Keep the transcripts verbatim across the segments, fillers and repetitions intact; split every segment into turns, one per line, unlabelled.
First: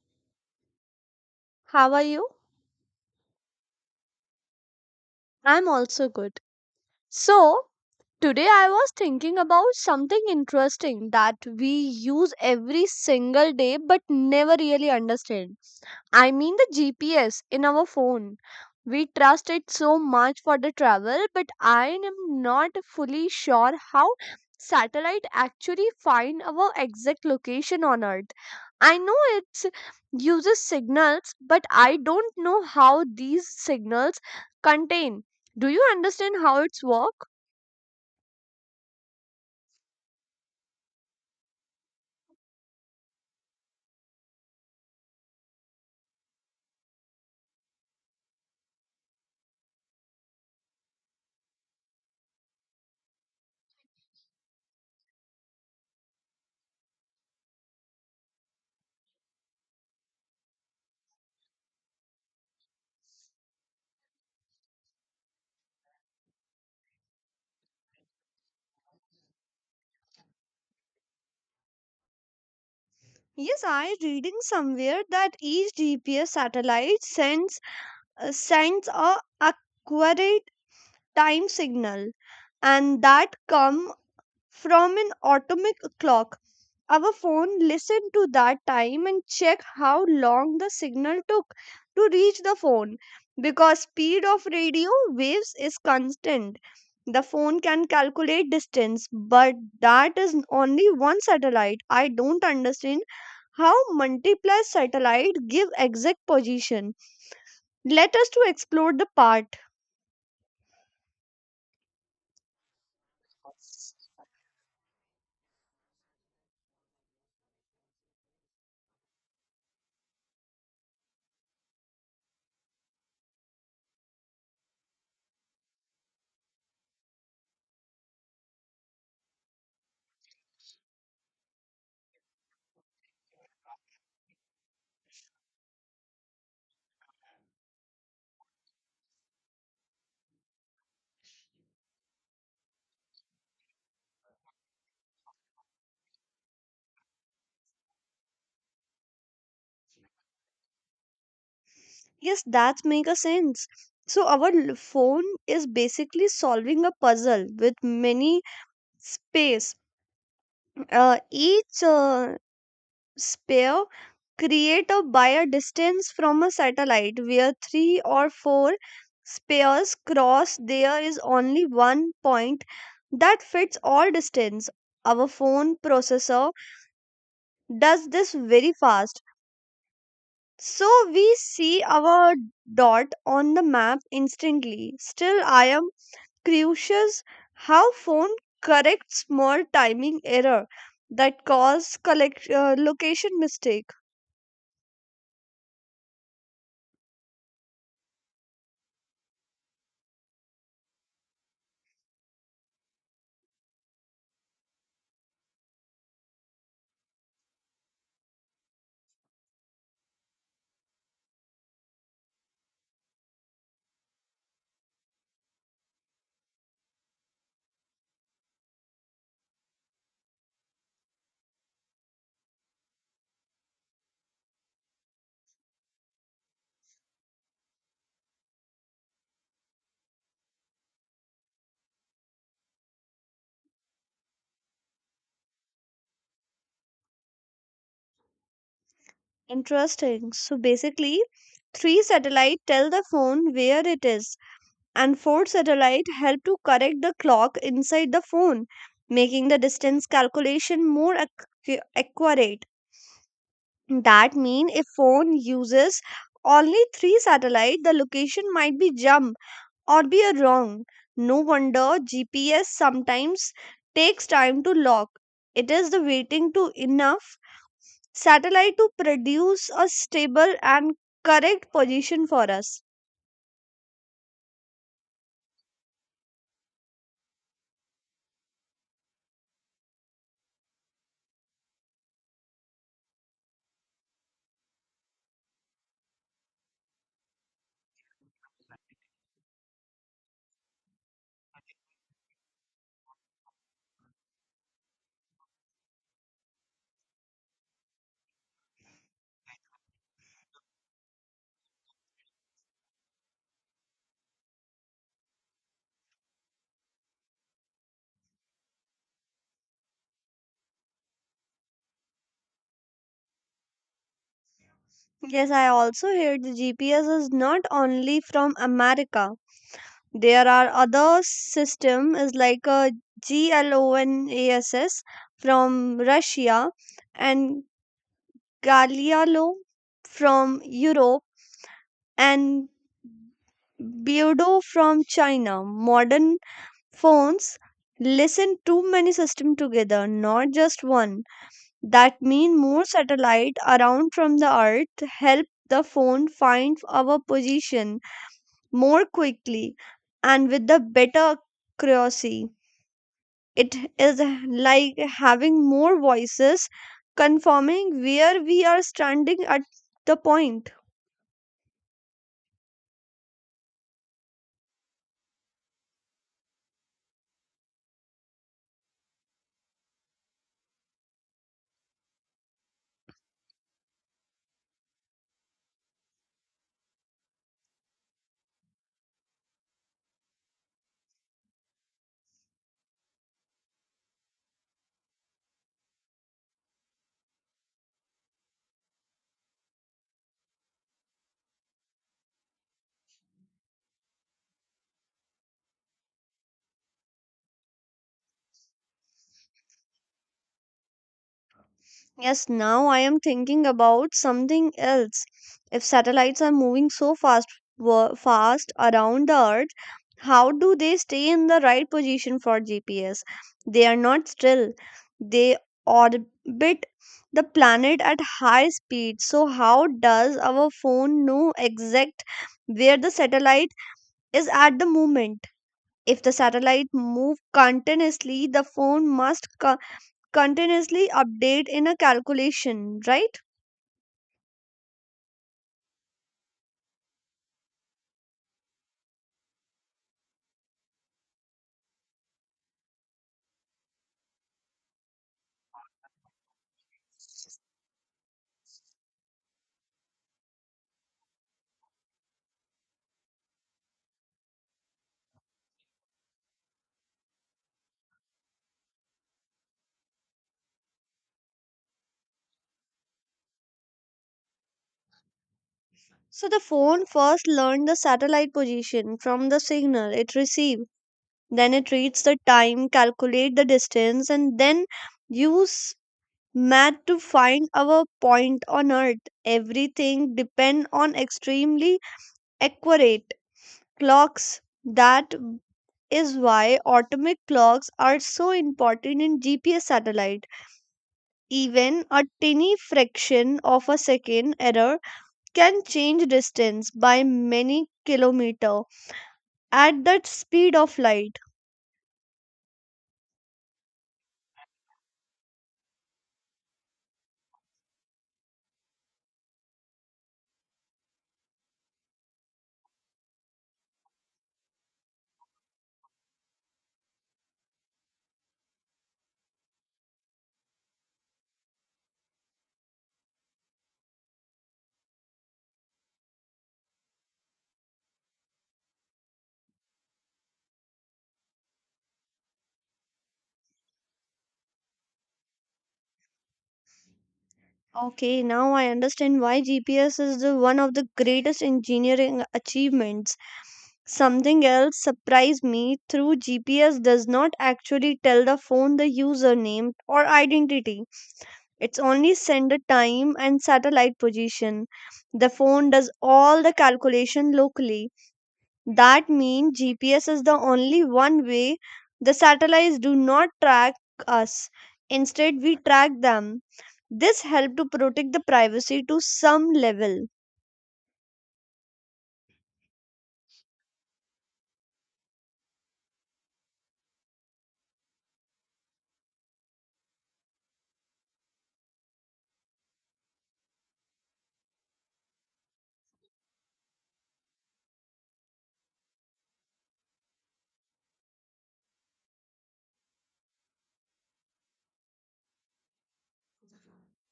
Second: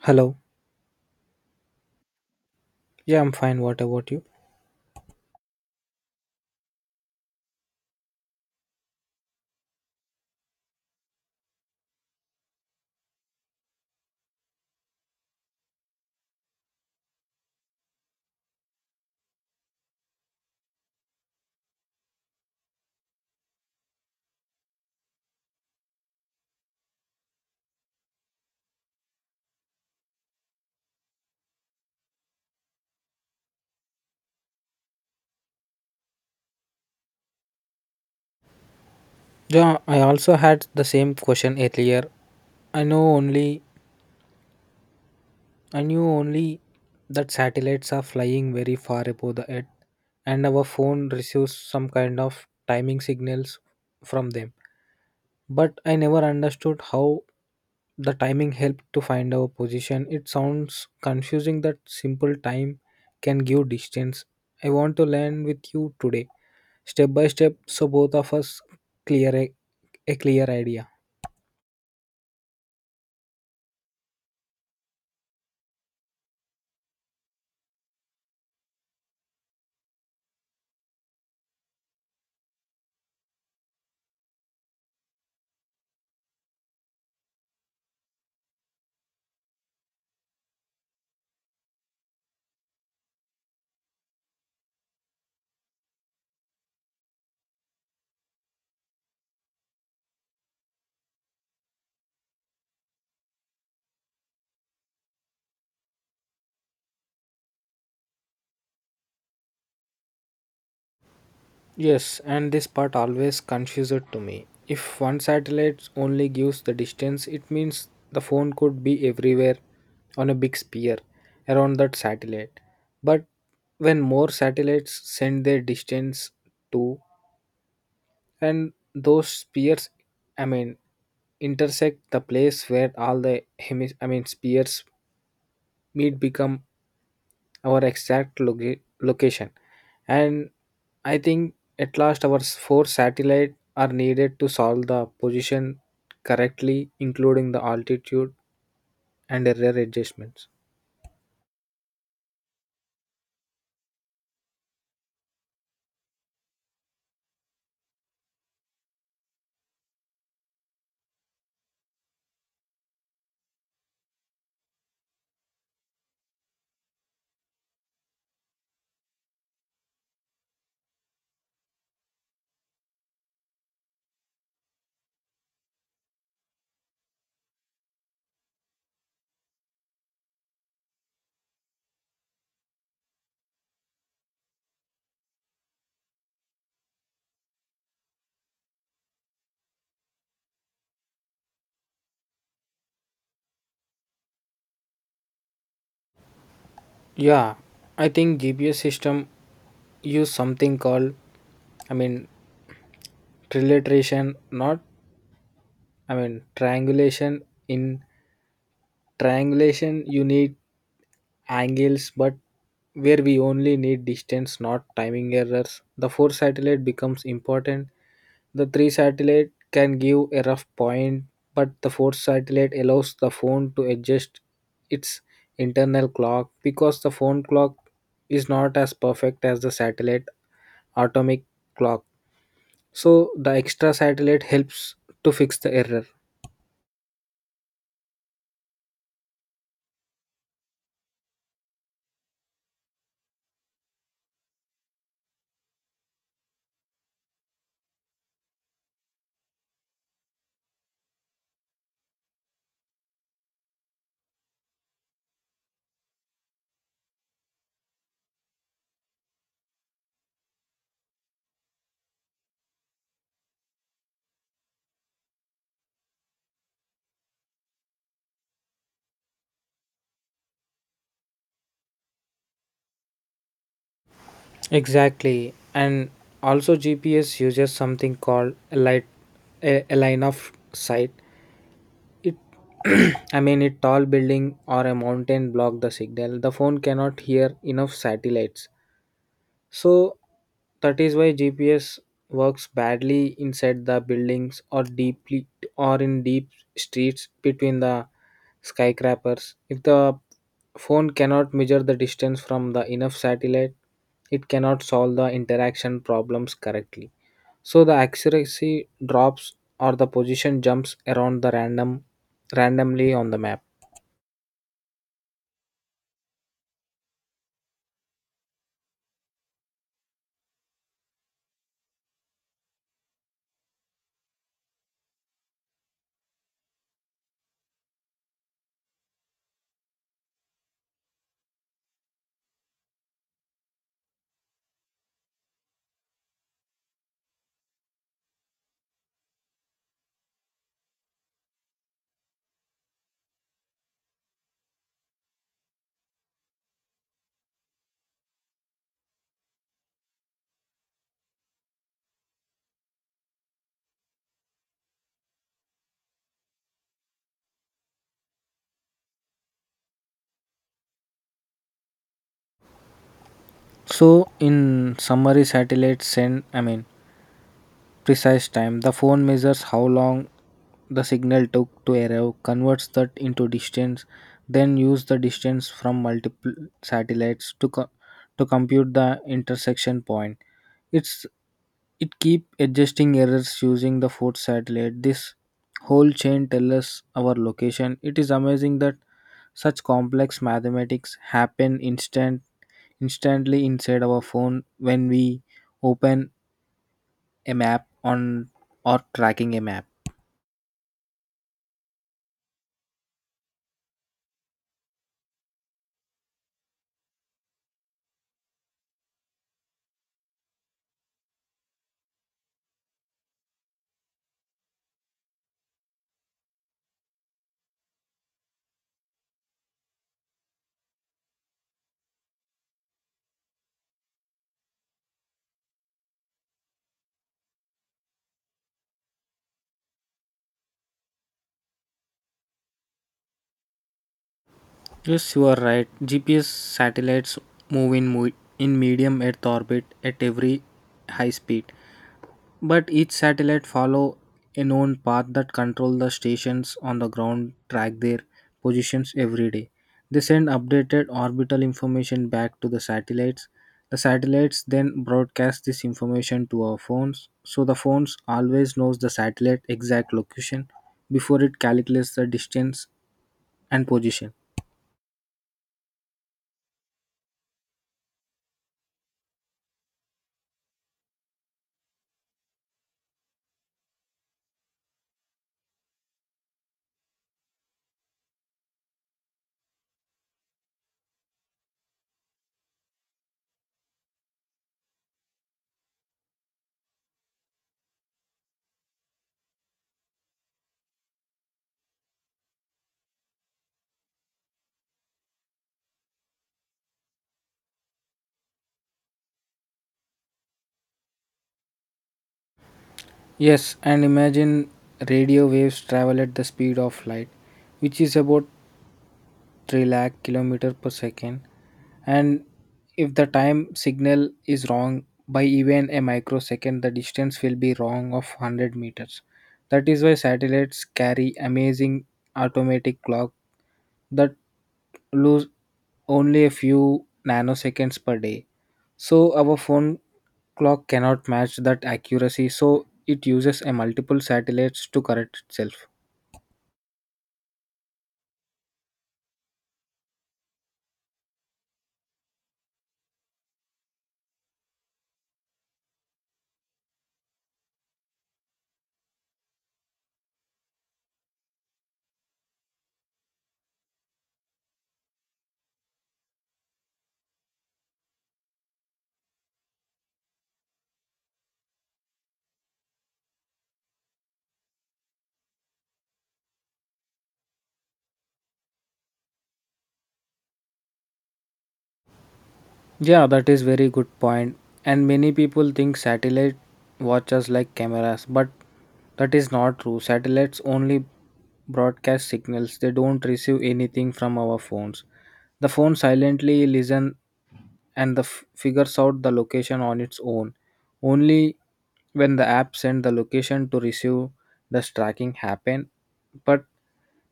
Hello.
How are you?
Yeah, I'm fine. What about you?
I'm also good. So, today I was thinking about something interesting that we use every single day but never really understand. I mean the G P S in our phone. We trust it so much for the travel, but I am not fully sure how satellite actually find our exact location on Earth. I know it uses signals, but I don't know how these signals contain. Do you understand how it's work?
Yeah, I also had the same question earlier. I know only I knew only that satellites are flying very far above the earth, and our phone receives some kind of timing signals from them. But I never understood how the timing helped to find our position. It sounds confusing that simple time can give distance. I want to learn with you today step by step so both of us clear a, a clear idea.
Yes, I reading somewhere that each G P S satellite sends uh, sends a accurate time signal and that come from an atomic clock. Our phone listened to that time and check how long the signal took to reach the phone because speed of radio waves is constant. The phone can calculate distance, but that is only one satellite. I don't understand how multiple satellite give exact position. Let us to explore the part.
Yes, and this part always confuses to me. If one satellite only gives the distance, it means the phone could be everywhere on a big sphere around that satellite. But when more satellites send their distance to and those spheres, I mean, intersect, the place where all the hemis I mean, spheres meet become our exact loca- location. And I think at last our s- four satellite are needed to solve the position correctly, including the altitude and error adjustments.
Yes, that makes a sense. So our l- phone is basically solving a puzzle with many space. Uh, each uh, sphere created by a distance from a satellite, where three or four spheres cross. There is only one point that fits all distance. Our phone processor does this very fast. So we see our dot on the map instantly. Still, I am crucials how phone corrects small timing error that cause collect, uh, location mistake.
Yeah, I think GPS system use something called, I mean, trilateration, not, I mean, triangulation. In triangulation you need angles, but where we only need distance, not timing errors. The four satellite becomes important. The three satellite can give a rough point, but the fourth satellite allows the phone to adjust its internal clock because the phone clock is not as perfect as the satellite atomic clock. So the extra satellite helps to fix the error.
Interesting, so basically three satellite tell the phone where it is and four satellite help to correct the clock inside the phone making the distance calculation more accu- accurate. That mean if phone uses only three satellite the location might be jump or be a wrong. No wonder G P S sometimes takes time to lock. It is the waiting to enough satellite to produce a stable and correct position for us.
Exactly. And also G P S uses something called a light a, a line of sight. It I mean a tall building or a mountain block the signal. The phone cannot hear enough satellites. So that is why G P S works badly inside the buildings or deeply or in deep streets between the skyscrapers. If the phone cannot measure the distance from the enough satellite, it cannot solve the interaction problems correctly. So the accuracy drops or the position jumps around the random randomly on the map.
Yes, I also heard the G P S is not only from America. There are other system is like a GLONASS from Russia and Galileo from Europe and Beardo from China. Modern phones listen too many systems together, not just one. That means more satellite around from the earth help the phone find our position more quickly and with the better accuracy. It is like having more voices confirming where we are standing at the point.
So in summary, satellites send, I mean, precise time. The phone measures how long the signal took to arrive, converts that into distance, then use the distance from multiple satellites to co- to compute the intersection point. It's it keep adjusting errors using the fourth satellite. This whole chain tells us our location. It is amazing that such complex mathematics happen instant instantly inside our phone when we open a map on or tracking a map.
Yes, now I am thinking about something else. If satellites are moving so fast wo- fast around the earth, how do they stay in the right position for G P S? They are not still. They orbit the planet at high speed. So how does our phone know exact where the satellite is at the moment? If the satellite move continuously, the phone must continuously update in a calculation, right?
Yes, you are right. G P S satellites move in mo- in medium Earth orbit at every high speed. But each satellite follow a known path that control the stations on the ground track their positions every day. They send updated orbital information back to the satellites. The satellites then broadcast this information to our phones, so the phones always knows the satellite exact location before it calculates the distance and position.
So the phone first learned the satellite position from the signal it received. Then it reads the time, calculate the distance, and then use math to find our point on Earth. Everything depend on extremely accurate clocks. That is why atomic clocks are so important in G P S satellite. Even a tiny fraction of a second error can change distance by many kilometer at the speed of light.
Yes, and imagine, radio waves travel at the speed of light, which is about three lakh kilometer per second. And if the time signal is wrong by even a microsecond, the distance will be wrong of one hundred meters. That is why satellites carry amazing automatic clock that lose only a few nanoseconds per day, so our phone clock cannot match that accuracy, so it uses a multiple satellites to correct itself.
Okay, now I understand why G P S is the one of the greatest engineering achievements. Something else surprised me through G P S does not actually tell the phone the username or identity. It's only send the time and satellite position. The phone does all the calculation locally. That means G P S is the only one way the satellites do not track us. Instead, we track them. This helps to protect the privacy to some level.
Yeah, that is very good point. And many people think satellite watches like cameras, but that is not true. Satellites only broadcast signals. They don't receive anything from our phones. The phone silently listen and the f- figures out the location on its own. Only when the app send the location to receive does tracking happen, but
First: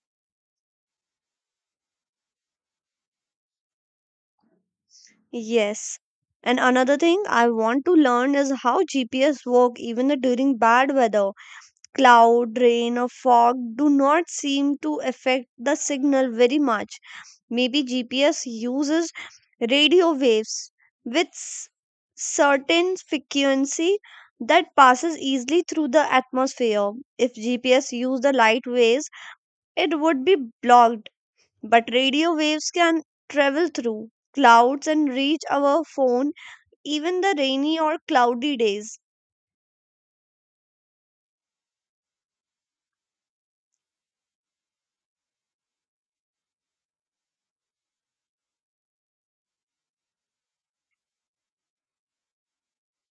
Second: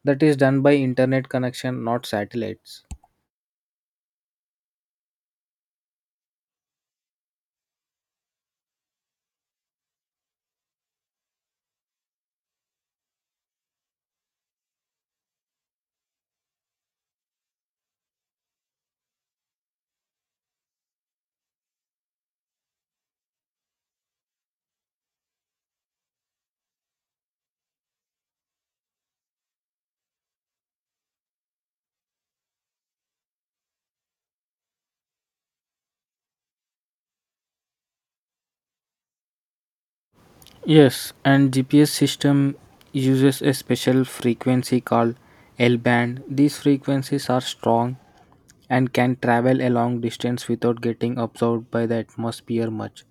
that is done by internet connection, not satellites.
Yes. And another thing I want to learn is how G P S work even during bad weather. Cloud, rain or fog do not seem to affect the signal very much. Maybe G P S uses radio waves with s- certain frequency that passes easily through the atmosphere. If G P S used the light waves, it would be blocked, but radio waves can travel through clouds and reach our phone even the rainy or cloudy days.
Yes, and G P S system uses a special frequency called L band. These frequencies are strong and can travel a long distance without getting absorbed by the atmosphere much.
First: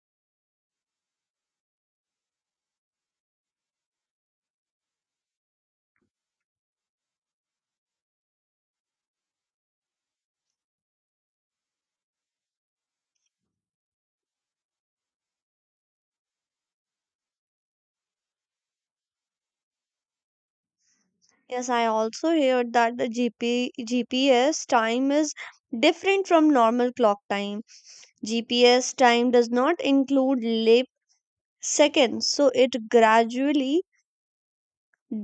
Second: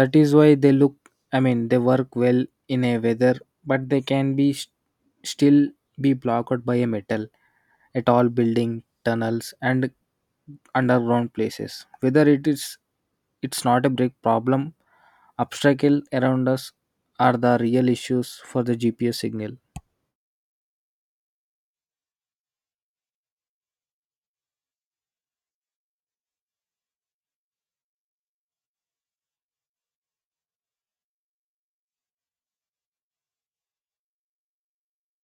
That is why they look, I mean, they work well in a weather, but they can be st- still be blocked by a metal at all building tunnels and underground places, whether it is, it's not a big problem. Obstacle around us are the real issues for the GPS signal.
Yes, I also heard that the GP, G P S time is different from normal clock time. G P S time does not include lap Second, so it gradually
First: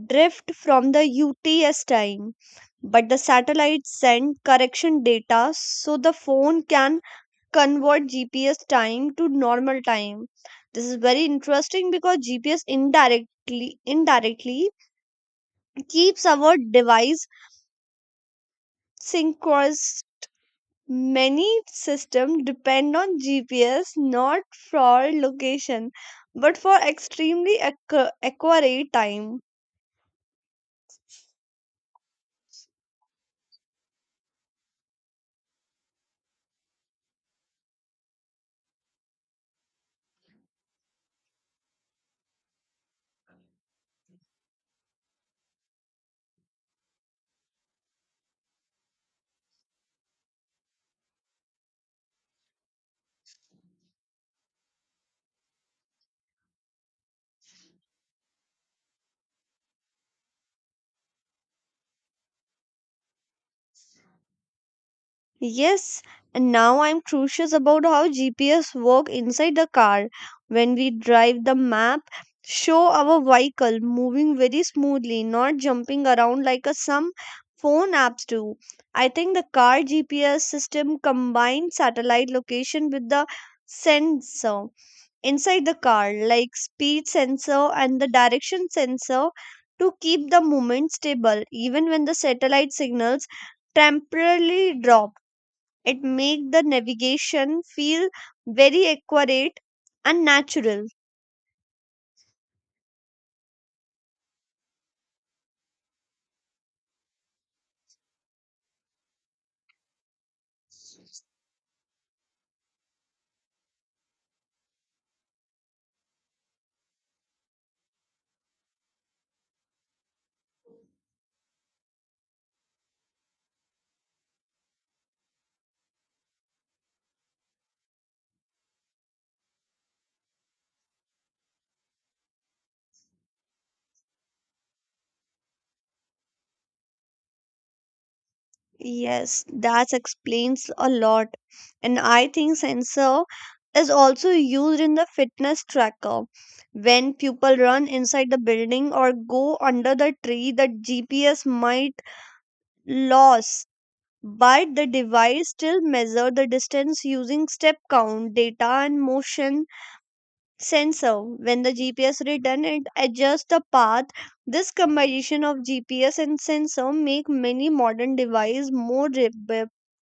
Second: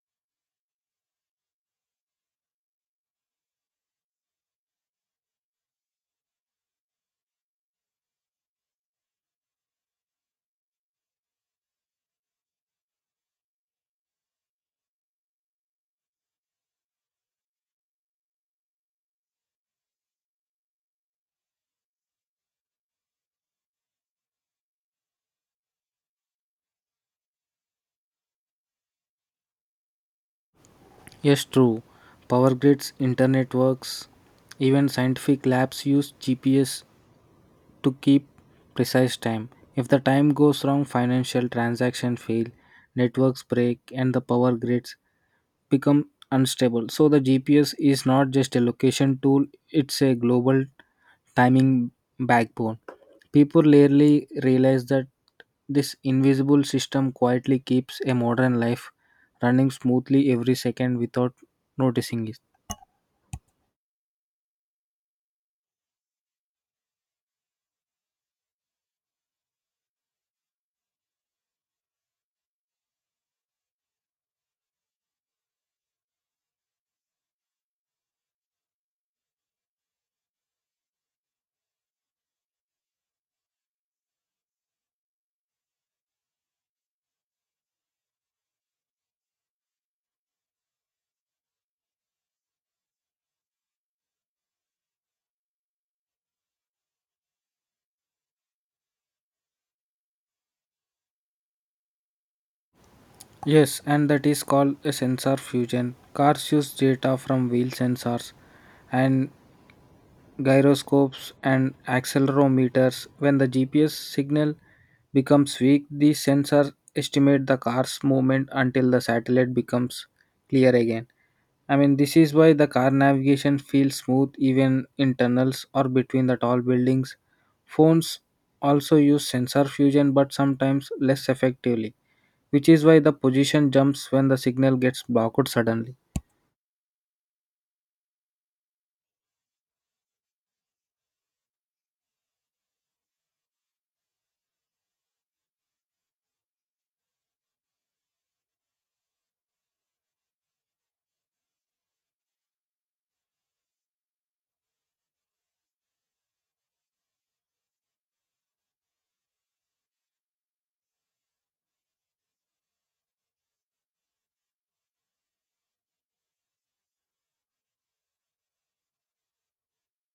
drift from the U T S time. But the satellite send correction data so the phone can convert G P S time to normal time. This is very interesting because G P S indirectly indirectly keeps our device synchronous. Many systems depend on G P S not for location but for extremely accu- accurate time.
Yes, true. Power grids, internet works, even scientific labs use GPS to keep precise time. If the time goes wrong, financial transactions fail, networks break, and the power grids become unstable. So the G P S is not just a location tool, it's a global timing backbone. People rarely realize that this invisible system quietly keeps a modern life running smoothly every second without noticing it.
Yes, and now I'm curious about how G P S work inside the car. When we drive, the map show our vehicle moving very smoothly, not jumping around like a, some phone apps do. I think the car G P S system combines satellite location with the sensor inside the car, like speed sensor and the direction sensor, to keep the movement stable even when the satellite signals temporarily drop. It make the navigation feel very accurate and natural.
Yes, and that is called a sensor fusion. Cars use data from wheel sensors and gyroscopes and accelerometers. When the G P S signal becomes weak, the sensors estimate the car's movement until the satellite becomes clear again. I mean, this is why the car navigation feels smooth even in tunnels or between the tall buildings. Phones also use sensor fusion but sometimes less effectively, which is why the position jumps when the signal gets blocked suddenly.
Yes, that explains a lot. And I think sensor is also used in the fitness tracker when people run inside the building or go under the tree the GPS might lose, but the device still measure the distance using step count data and motion sensor. When the GPS return it adjusts the path. This combination of GPS and sensor make many modern devices more rebe-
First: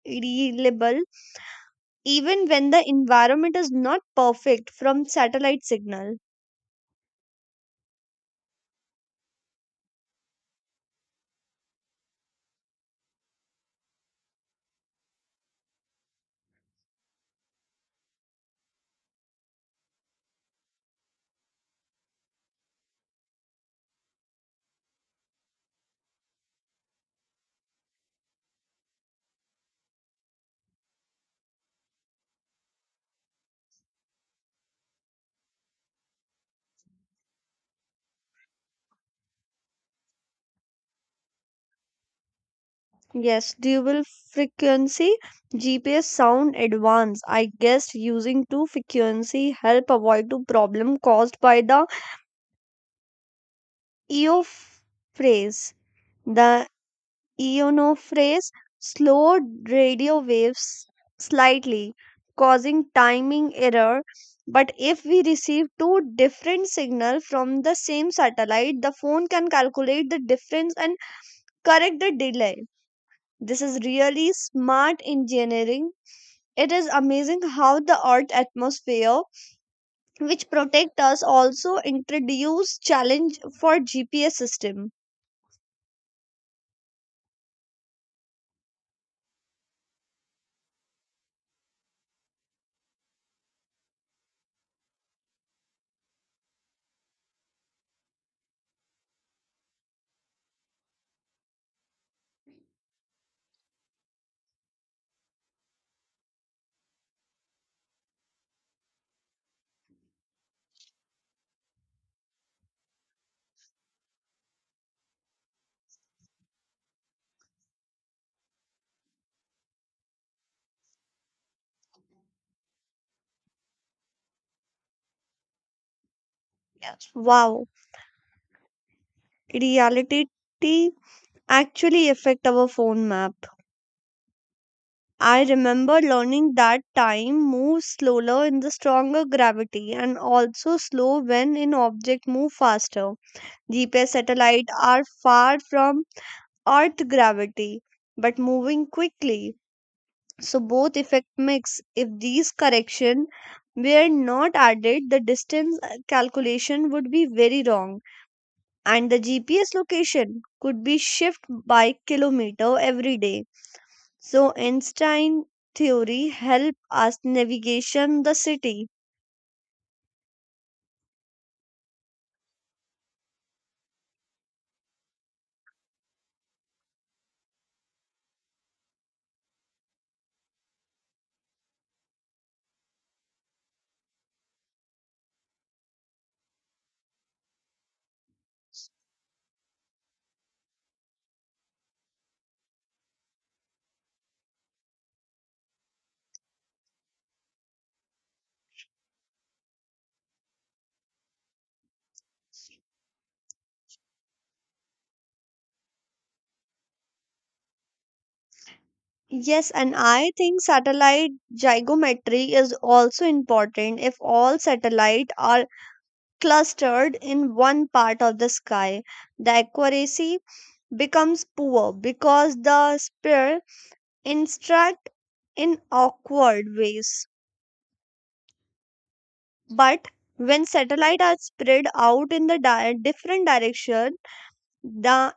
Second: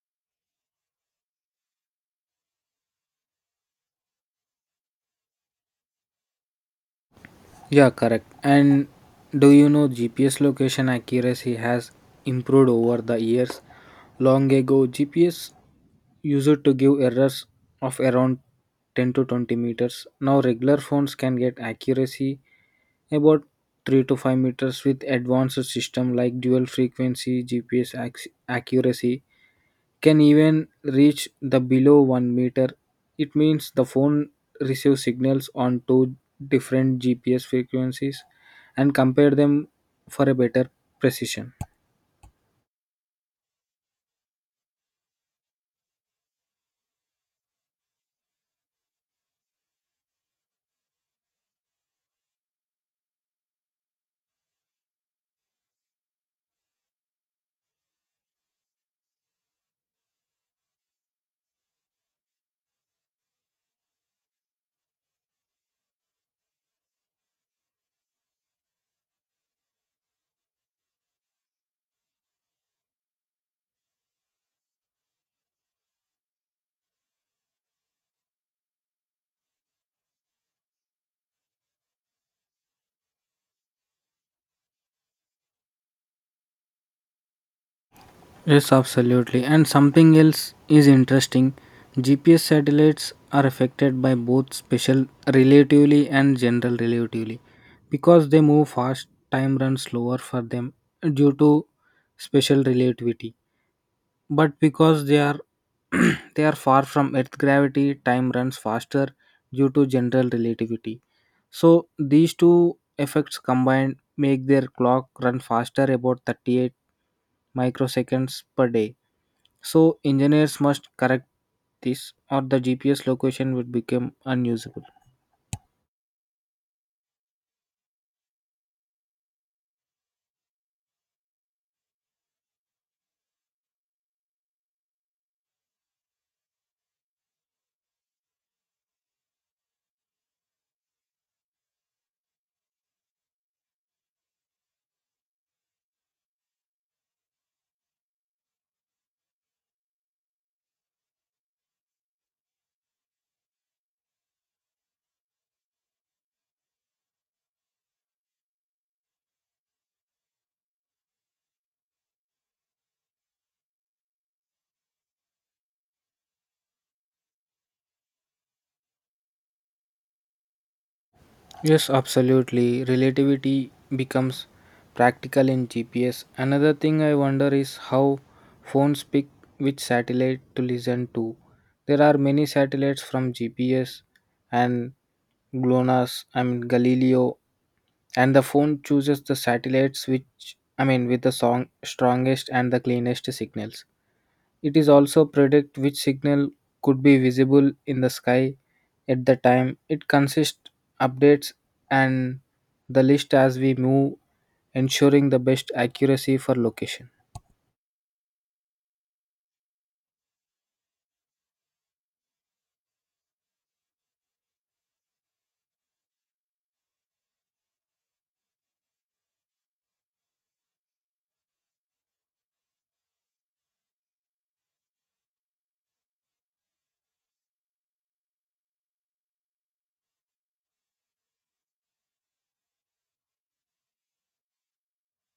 reliable even when the environment is not perfect from satellite signal.
Yeah, correct. And do you know G P S location accuracy has improved over the years? Long ago, G P S used to give errors of around ten to twenty meters. Now, regular phones can get accuracy about three to five meters. With advanced system like dual frequency G P S, acc- accuracy can even reach the below one meter. It means the phone receives signals on two different G P S frequencies and compare them for a better precision.
Yes, dual frequency GPS sound advanced. I guess using two frequency help avoid the problem caused by the E O phrase. The ionophores slowed radio waves slightly, causing timing error. But if we receive two different signals from the same satellite, the phone can calculate the difference and correct the delay. This is really smart engineering. It is amazing how the Earth atmosphere, which protect us, also introduce challenge for G P S system.
Yes, absolutely. And something else is interesting. G P S satellites are affected by both special relativity and general relativity. Because they move fast, time runs slower for them due to special relativity. But because they are they are far from earth gravity, time runs faster due to general relativity. So these two effects combined make their clock run faster about thirty-eight microseconds per day. So engineers must correct this or the GPS location would become unusable.
Yes. Wow, reality actually affect our phone map. I remember learning that time moves slower in the stronger gravity and also slow when an object move faster. G P S satellites are far from Earth gravity but moving quickly. So both effect mix. If these correction were not added, the distance uh, calculation would be very wrong and the G P S location could be shifted by kilometer every day. So Einstein theory help us navigation the city.
Yes, absolutely. Relativity becomes practical in G P S. Another thing I wonder is how phones pick which satellite to listen to. There are many satellites from G P S and GLONASS, I mean Galileo, and the phone chooses the satellites which, I mean, with the song strongest and the cleanest signals. It is also predict which signal could be visible in the sky at the time. It consists updates and the list as we move, ensuring the best accuracy for location.
Yes, and I think satellite geometry is also important if all satellite are clustered in one part of the sky. The accuracy becomes poor because the sphere instruct in awkward ways. But when satellites are spread out in the di- different direction, the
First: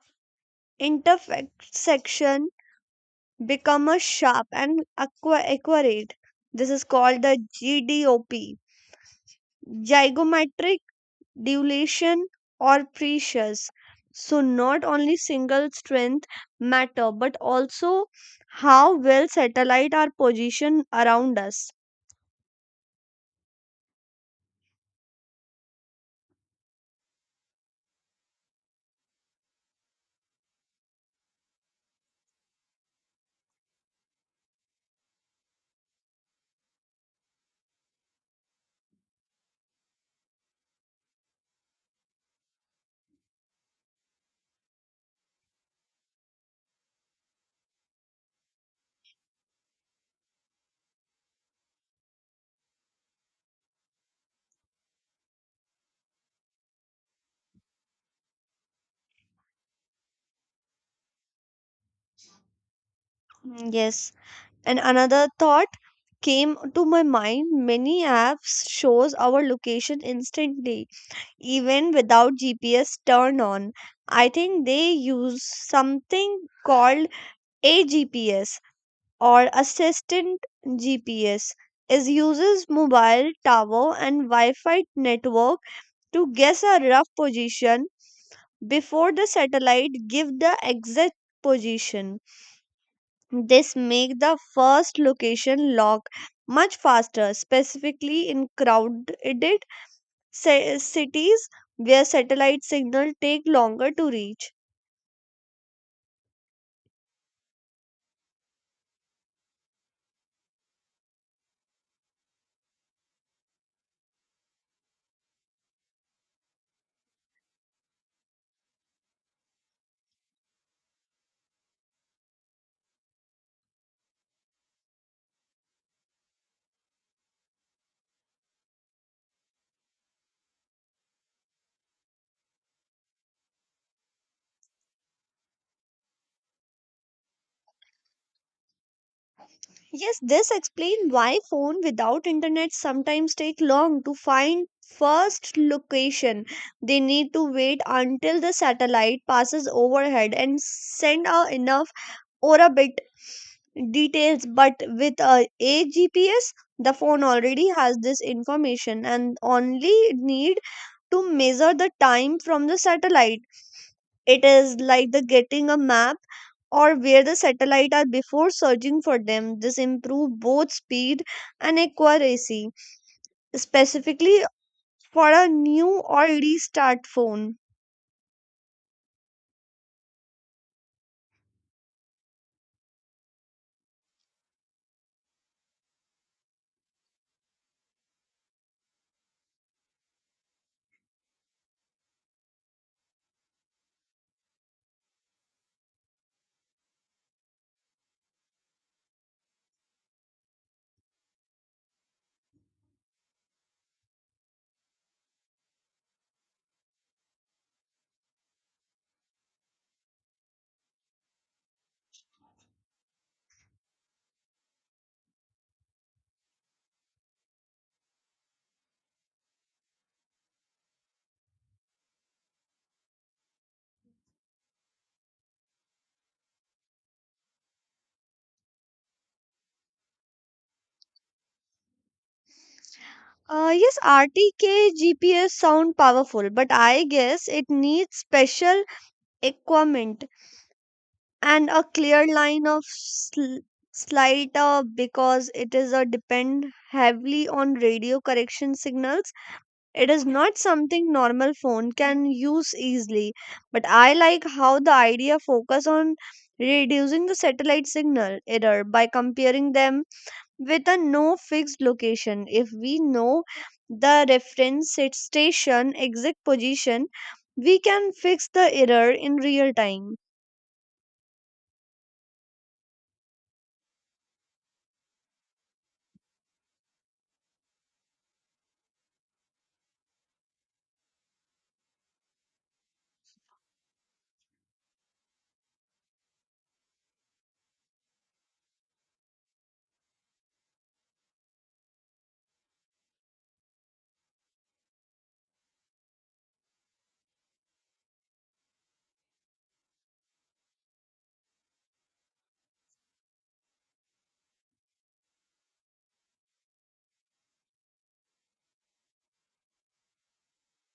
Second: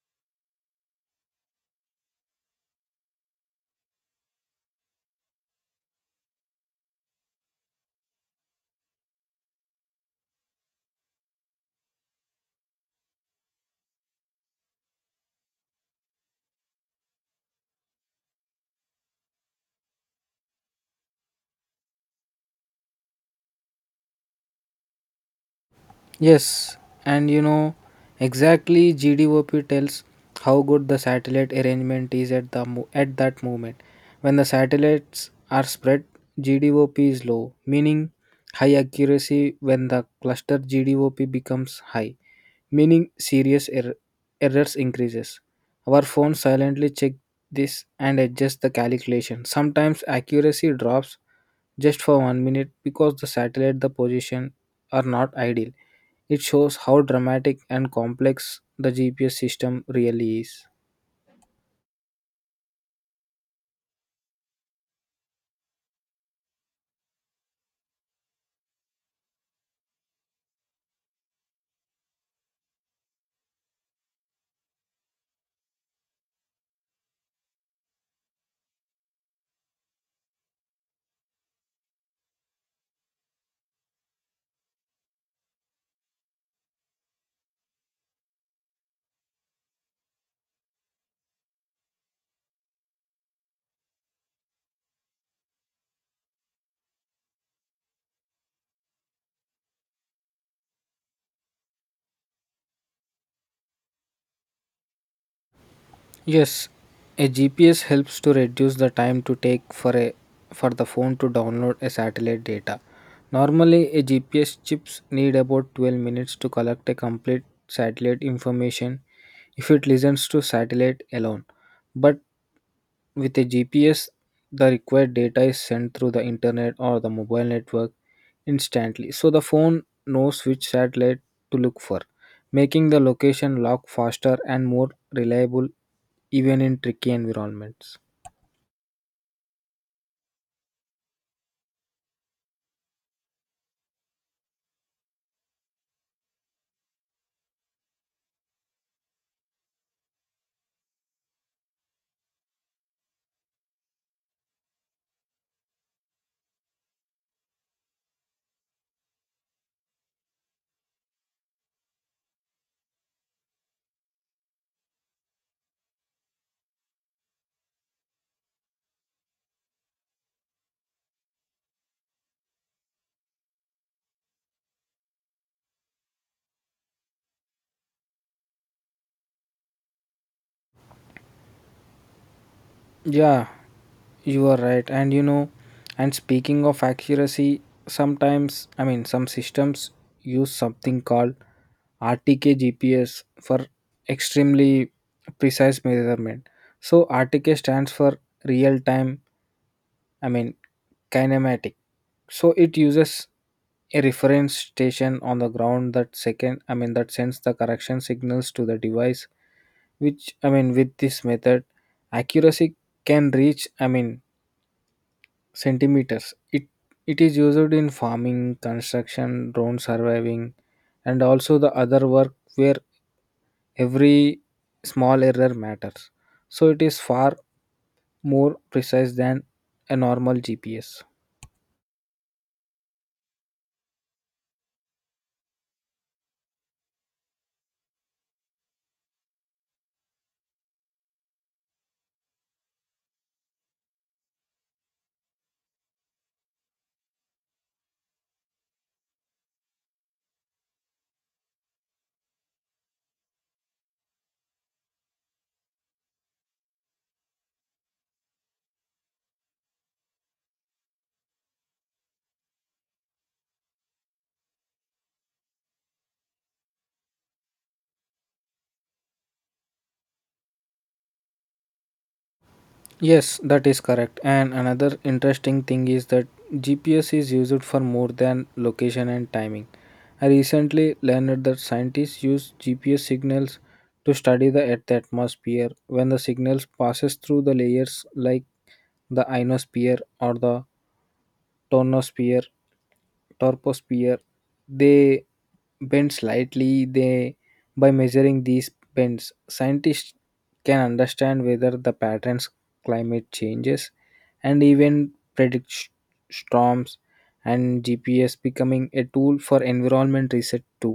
intersection become a sharp and aqua- accurate. This is called the G D O P, Zygomatic Dilution or Precious. So not only single strength matter, but also how well satellite are positioned around us.
Yes, and you know exactly G D O P tells how good the satellite arrangement is at the mo- at that moment. When the satellites are spread, G D O P is low, meaning high accuracy. When the cluster G D O P becomes high, meaning serious error errors increases. Our phone silently check this and adjust the calculation. Sometimes accuracy drops just for one minute because the satellite the position are not ideal. It shows how dramatic and complex the G P S system really is.
Mm, yes, and another thought came to my mind. Many apps shows our location instantly even without G P S turned on. I think they use something called a G P S or assistant G P S. It uses mobile tower and Wi-Fi network to guess a rough position before the satellite give the exact position. This make the first location lock much faster, specifically in crowded ci- cities where satellite signal take longer to reach.
Yes, a G P S helps to reduce the time to take for a for the phone to download a satellite data. Normally, a G P S chips need about twelve minutes to collect a complete satellite information if it listens to satellite alone. But with a G P S, the required data is sent through the internet or the mobile network instantly. So the phone knows which satellite to look for, making the location lock faster and more reliable even in tricky environments.
Yes, this explains why phone without internet sometimes take long to find first location. They need to wait until the satellite passes overhead and send out enough orbit details. But with a, a G P S, the phone already has this information and only need to measure the time from the satellite. It is like the getting a map or where the satellite are before searching for them. This improves both speed and accuracy, specifically for a new or restart phone.
Yeah, you are right. And you know, and speaking of accuracy, sometimes, I mean, some systems use something called R T K G P S for extremely precise measurement. So, R T K stands for real time, I mean, kinematic. So it uses a reference station on the ground that second, I mean, that sends the correction signals to the device which, I mean, with this method accuracy can reach, I mean, centimeters. It it is used in farming, construction, drone surviving, and also the other work where every small error matters. So it is far more precise than a normal G P S.
Uh, yes, R T K G P S sound powerful, but I guess it needs special equipment and a clear line of sl- slight uh, because it is a depend heavily on radio correction signals. It is not something normal phone can use easily, but I like how the idea focus on reducing the satellite signal error by comparing them with a no fixed location. If we know the reference set- station exact position, we can fix the error in real time.
Yes, that is correct. And another interesting thing is that G P S is used for more than location and timing. I recently learned that scientists use G P S signals to study the Earth atmosphere. When the signals passes through the layers like the ionosphere or the tonosphere troposphere, they bend slightly. They By measuring these bends, scientists can understand whether the patterns, climate changes, and even predict sh- storms. And GPS becoming a tool for environment research too.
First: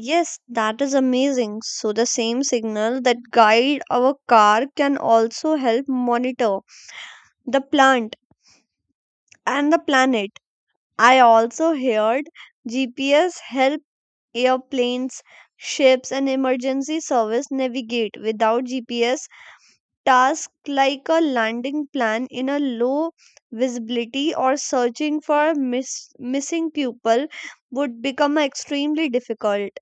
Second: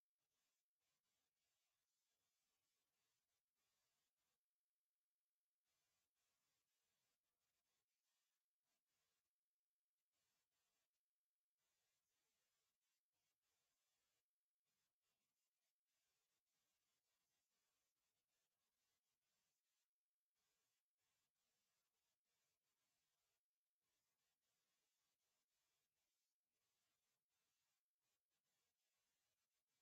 Yes, that is amazing. So the same signal that guide our car can also help monitor the plant and the planet. I also heard G P S help airplanes, ships, and emergency service navigate without G P S. Tasks like a landing plan in a low visibility or searching for miss- missing people would become extremely difficult.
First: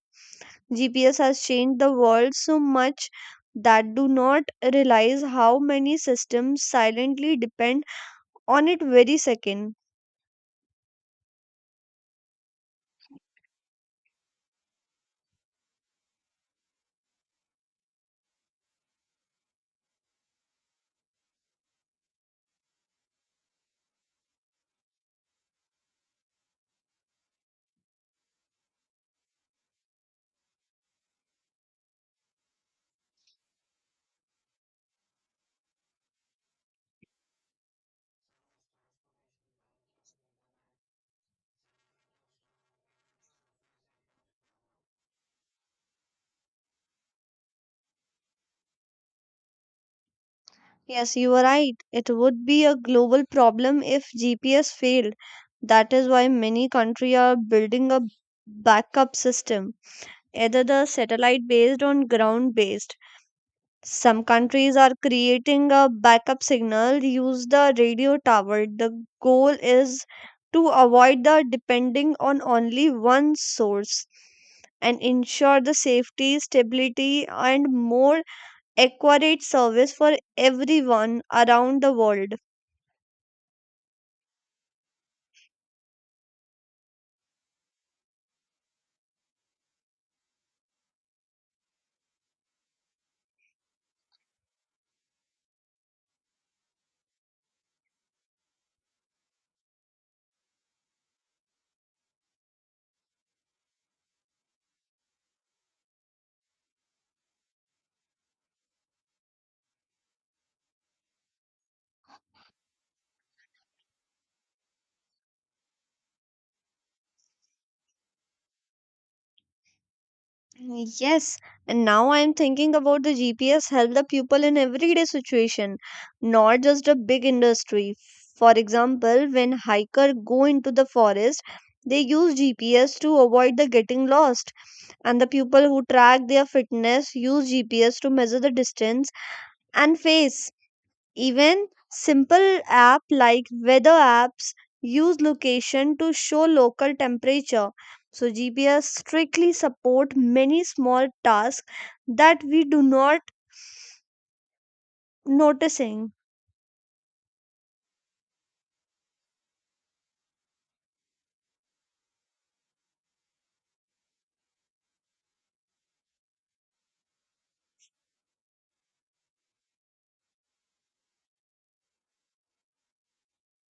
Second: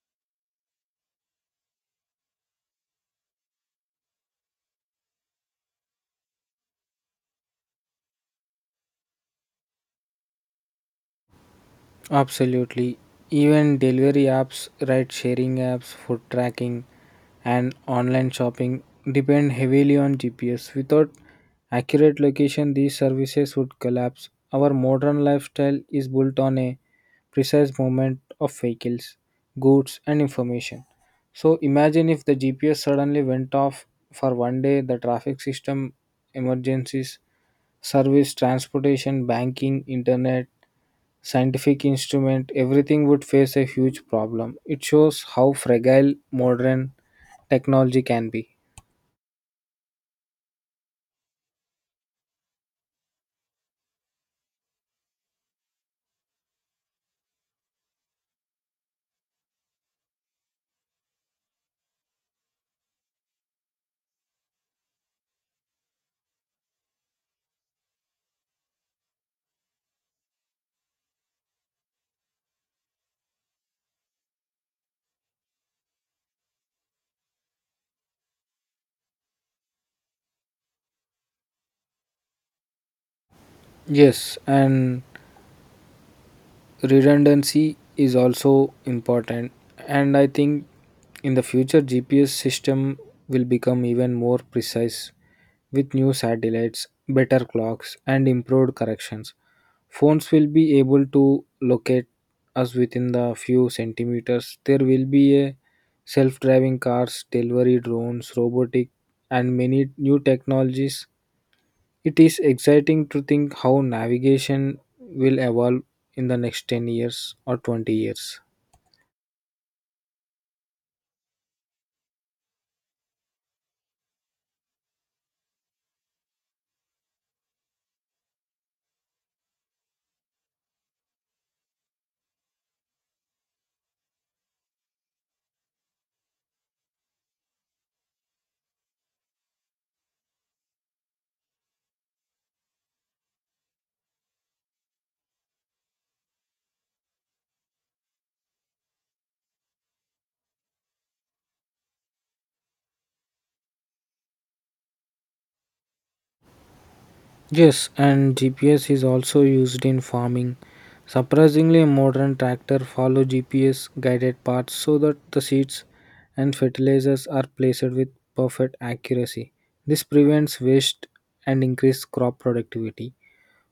G P S has changed the world so much that do not realize how many systems silently depend on it very second.
Absolutely. Even delivery apps, ride sharing apps, food tracking, and online shopping depend heavily on G P S. Without accurate location, these services would collapse. Our modern lifestyle is built on a precise movement of vehicles, goods, and information. So imagine if the G P S suddenly went off for one day, the traffic system, emergencies, service, transportation, banking, internet, scientific instrument, everything would face a huge problem. It shows how fragile modern technology can be.
Yes, you are right. It would be a global problem if G P S failed. That is why many countries are building a backup system, either the satellite based or ground based. Some countries are creating a backup signal, use the radio tower. The goal is to avoid the depending on only one source and ensure the safety, stability, and more accurate service for everyone around the world.
Yes, and redundancy is also important. And I think in the future GPS system will become even more precise with new satellites, better clocks, and improved corrections. Phones will be able to locate us within the few centimeters. There will be a self-driving cars, delivery drones, robotic, and many new technologies. It is exciting to think how navigation will evolve in the next ten years or twenty years.
Yes, and now I am thinking about the G P S help the people in everyday situation, not just a big industry. For example, when hiker go into the forest, they use G P S to avoid the getting lost, and the people who track their fitness use G P S to measure the distance and pace. Even simple app like weather apps use location to show local temperature. So G P S strictly support many small tasks that we do not noticing.
Yes, and G P S is also used in farming. Surprisingly, modern tractor follow G P S guided paths so that the seeds and fertilizers are placed with perfect accuracy. This prevents waste and increases crop productivity.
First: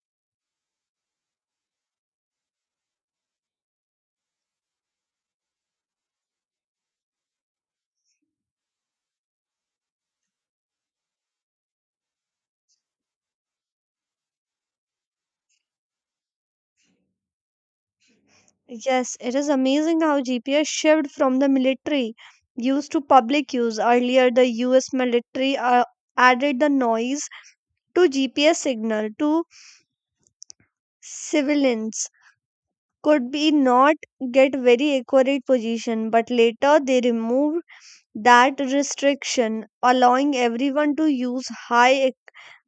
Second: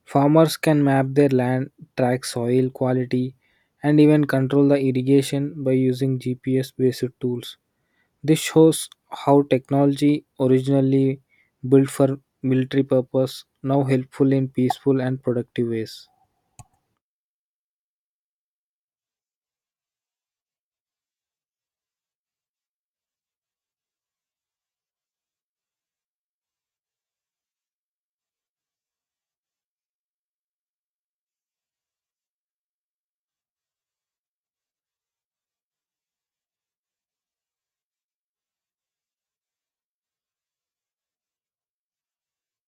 Farmers can map their land, track soil quality, and even control the irrigation by using G P S based tools. This shows how technology, originally built for military purpose, now helpful in peaceful and productive ways.
Yes, it is amazing how G P S shifted from the military use to public use. Earlier, the U S military uh, added the noise to G P S signal to civilians. Could be not get very accurate position, but later they removed that restriction allowing everyone to use high ac-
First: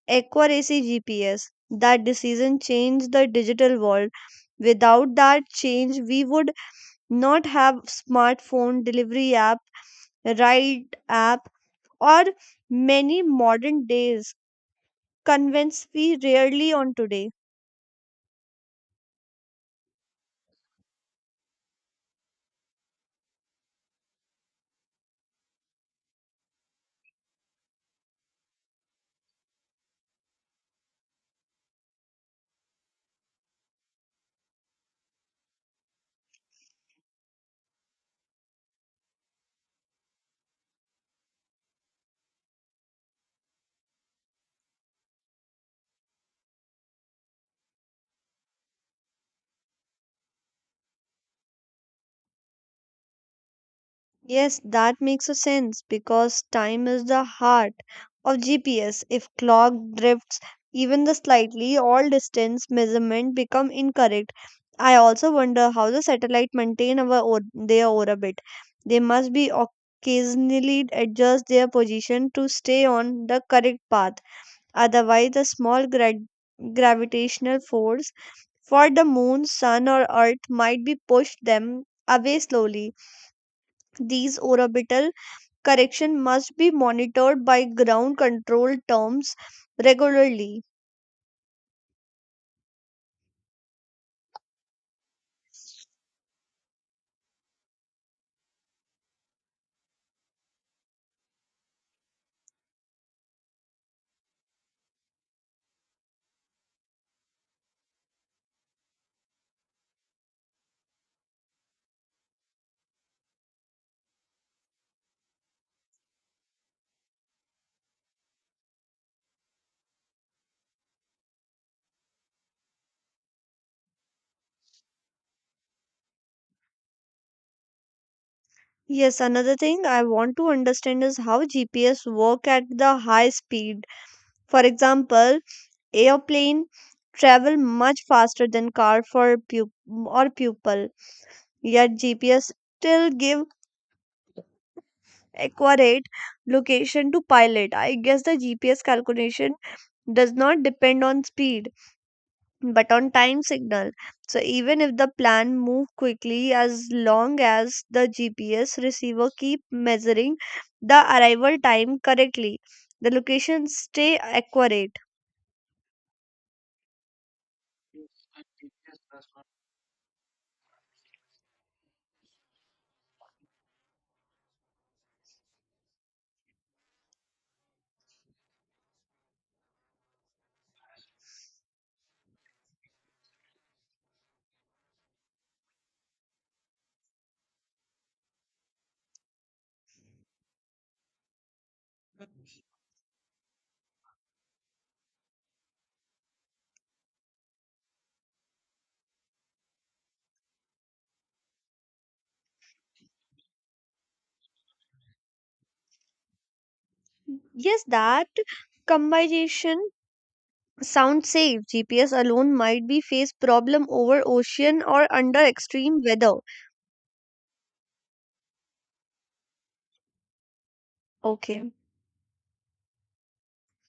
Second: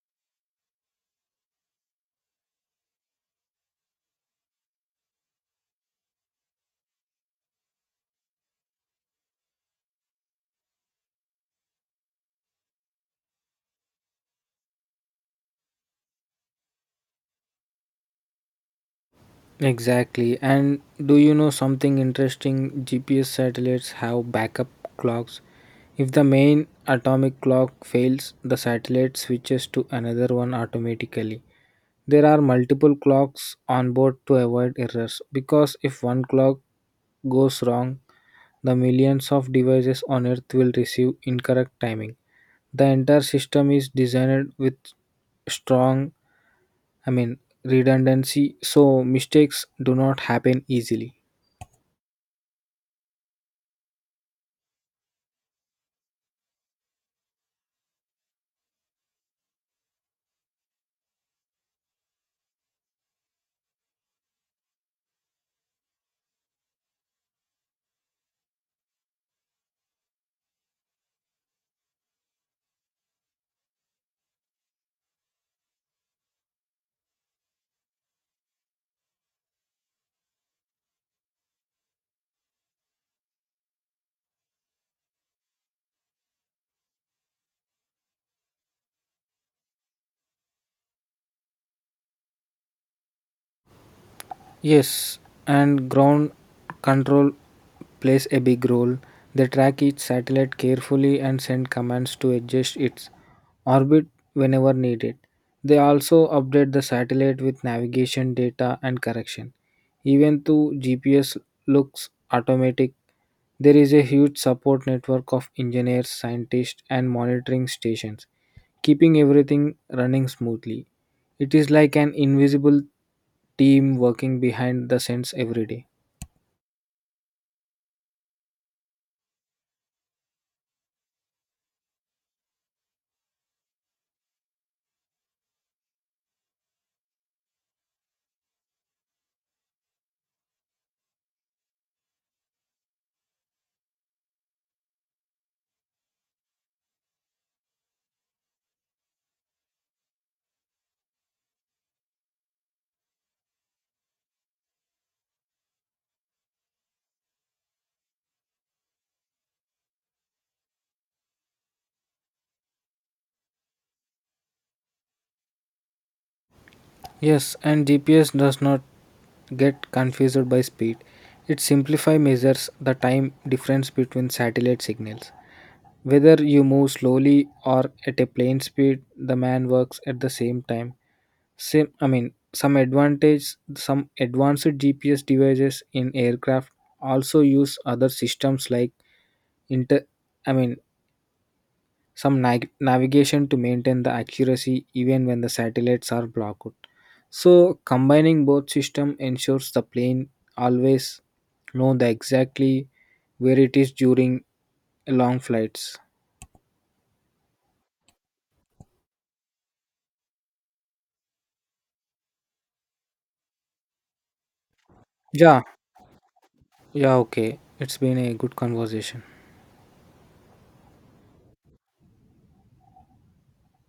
accuracy GPS. That decision changed the digital world. Without that change we would not have smartphone delivery app, ride app, or many modern days convenience we rarely on today.
Exactly. And do you know something interesting? G P S satellites have backup clocks. If the main atomic clock fails, the satellite switches to another one automatically. There are multiple clocks on board to avoid errors because if one clock goes wrong, the millions of devices on Earth will receive incorrect timing. The entire system is designed with strong, I mean, redundancy, so mistakes do not happen easily.
Yes, that makes a sense because time is the heart of G P S. If clock drifts even the slightly, all distance measurement become incorrect. I also wonder how the satellite maintain our or- their orbit. They must be occasionally adjust their position to stay on the correct path. Otherwise, the small gra- gravitational force for the moon, sun, or earth might be pushed them away slowly. These orbital correction must be monitored by ground control terms regularly.
Yes, and ground control plays a big role. They track each satellite carefully and send commands to adjust its orbit whenever needed. They also update the satellite with navigation data and correction. Even though G P S looks automatic, there is a huge support network of engineers, scientists, and monitoring stations keeping everything running smoothly. It is like an invisible team working behind the scenes every day.
Yes, another thing I want to understand is how G P S work at the high speed. For example, airplane travel much faster than car for pu- or pupil. Yet G P S still give accurate location to pilot. I guess the G P S calculation does not depend on speed, but on time signal. So even if the plan move quickly as long as the G P S receiver keep measuring the arrival time correctly, the location stay accurate.
Yes, and G P S does not get confused by speed. It simplifies measures the time difference between satellite signals. Whether you move slowly or at a plane speed, the man works at the same time. Same, I mean, some advantage, some advanced G P S devices in aircraft also use other systems like inter, I mean, some nag navigation to maintain the accuracy even when the satellites are blocked. So combining both system ensures the plane always know the exactly where it is during long flights.
Yes, that combination sounds safe. G P S alone might be face problem over ocean or under
Yeah,
extreme weather.
yeah, okay. It's been a good conversation.
Okay.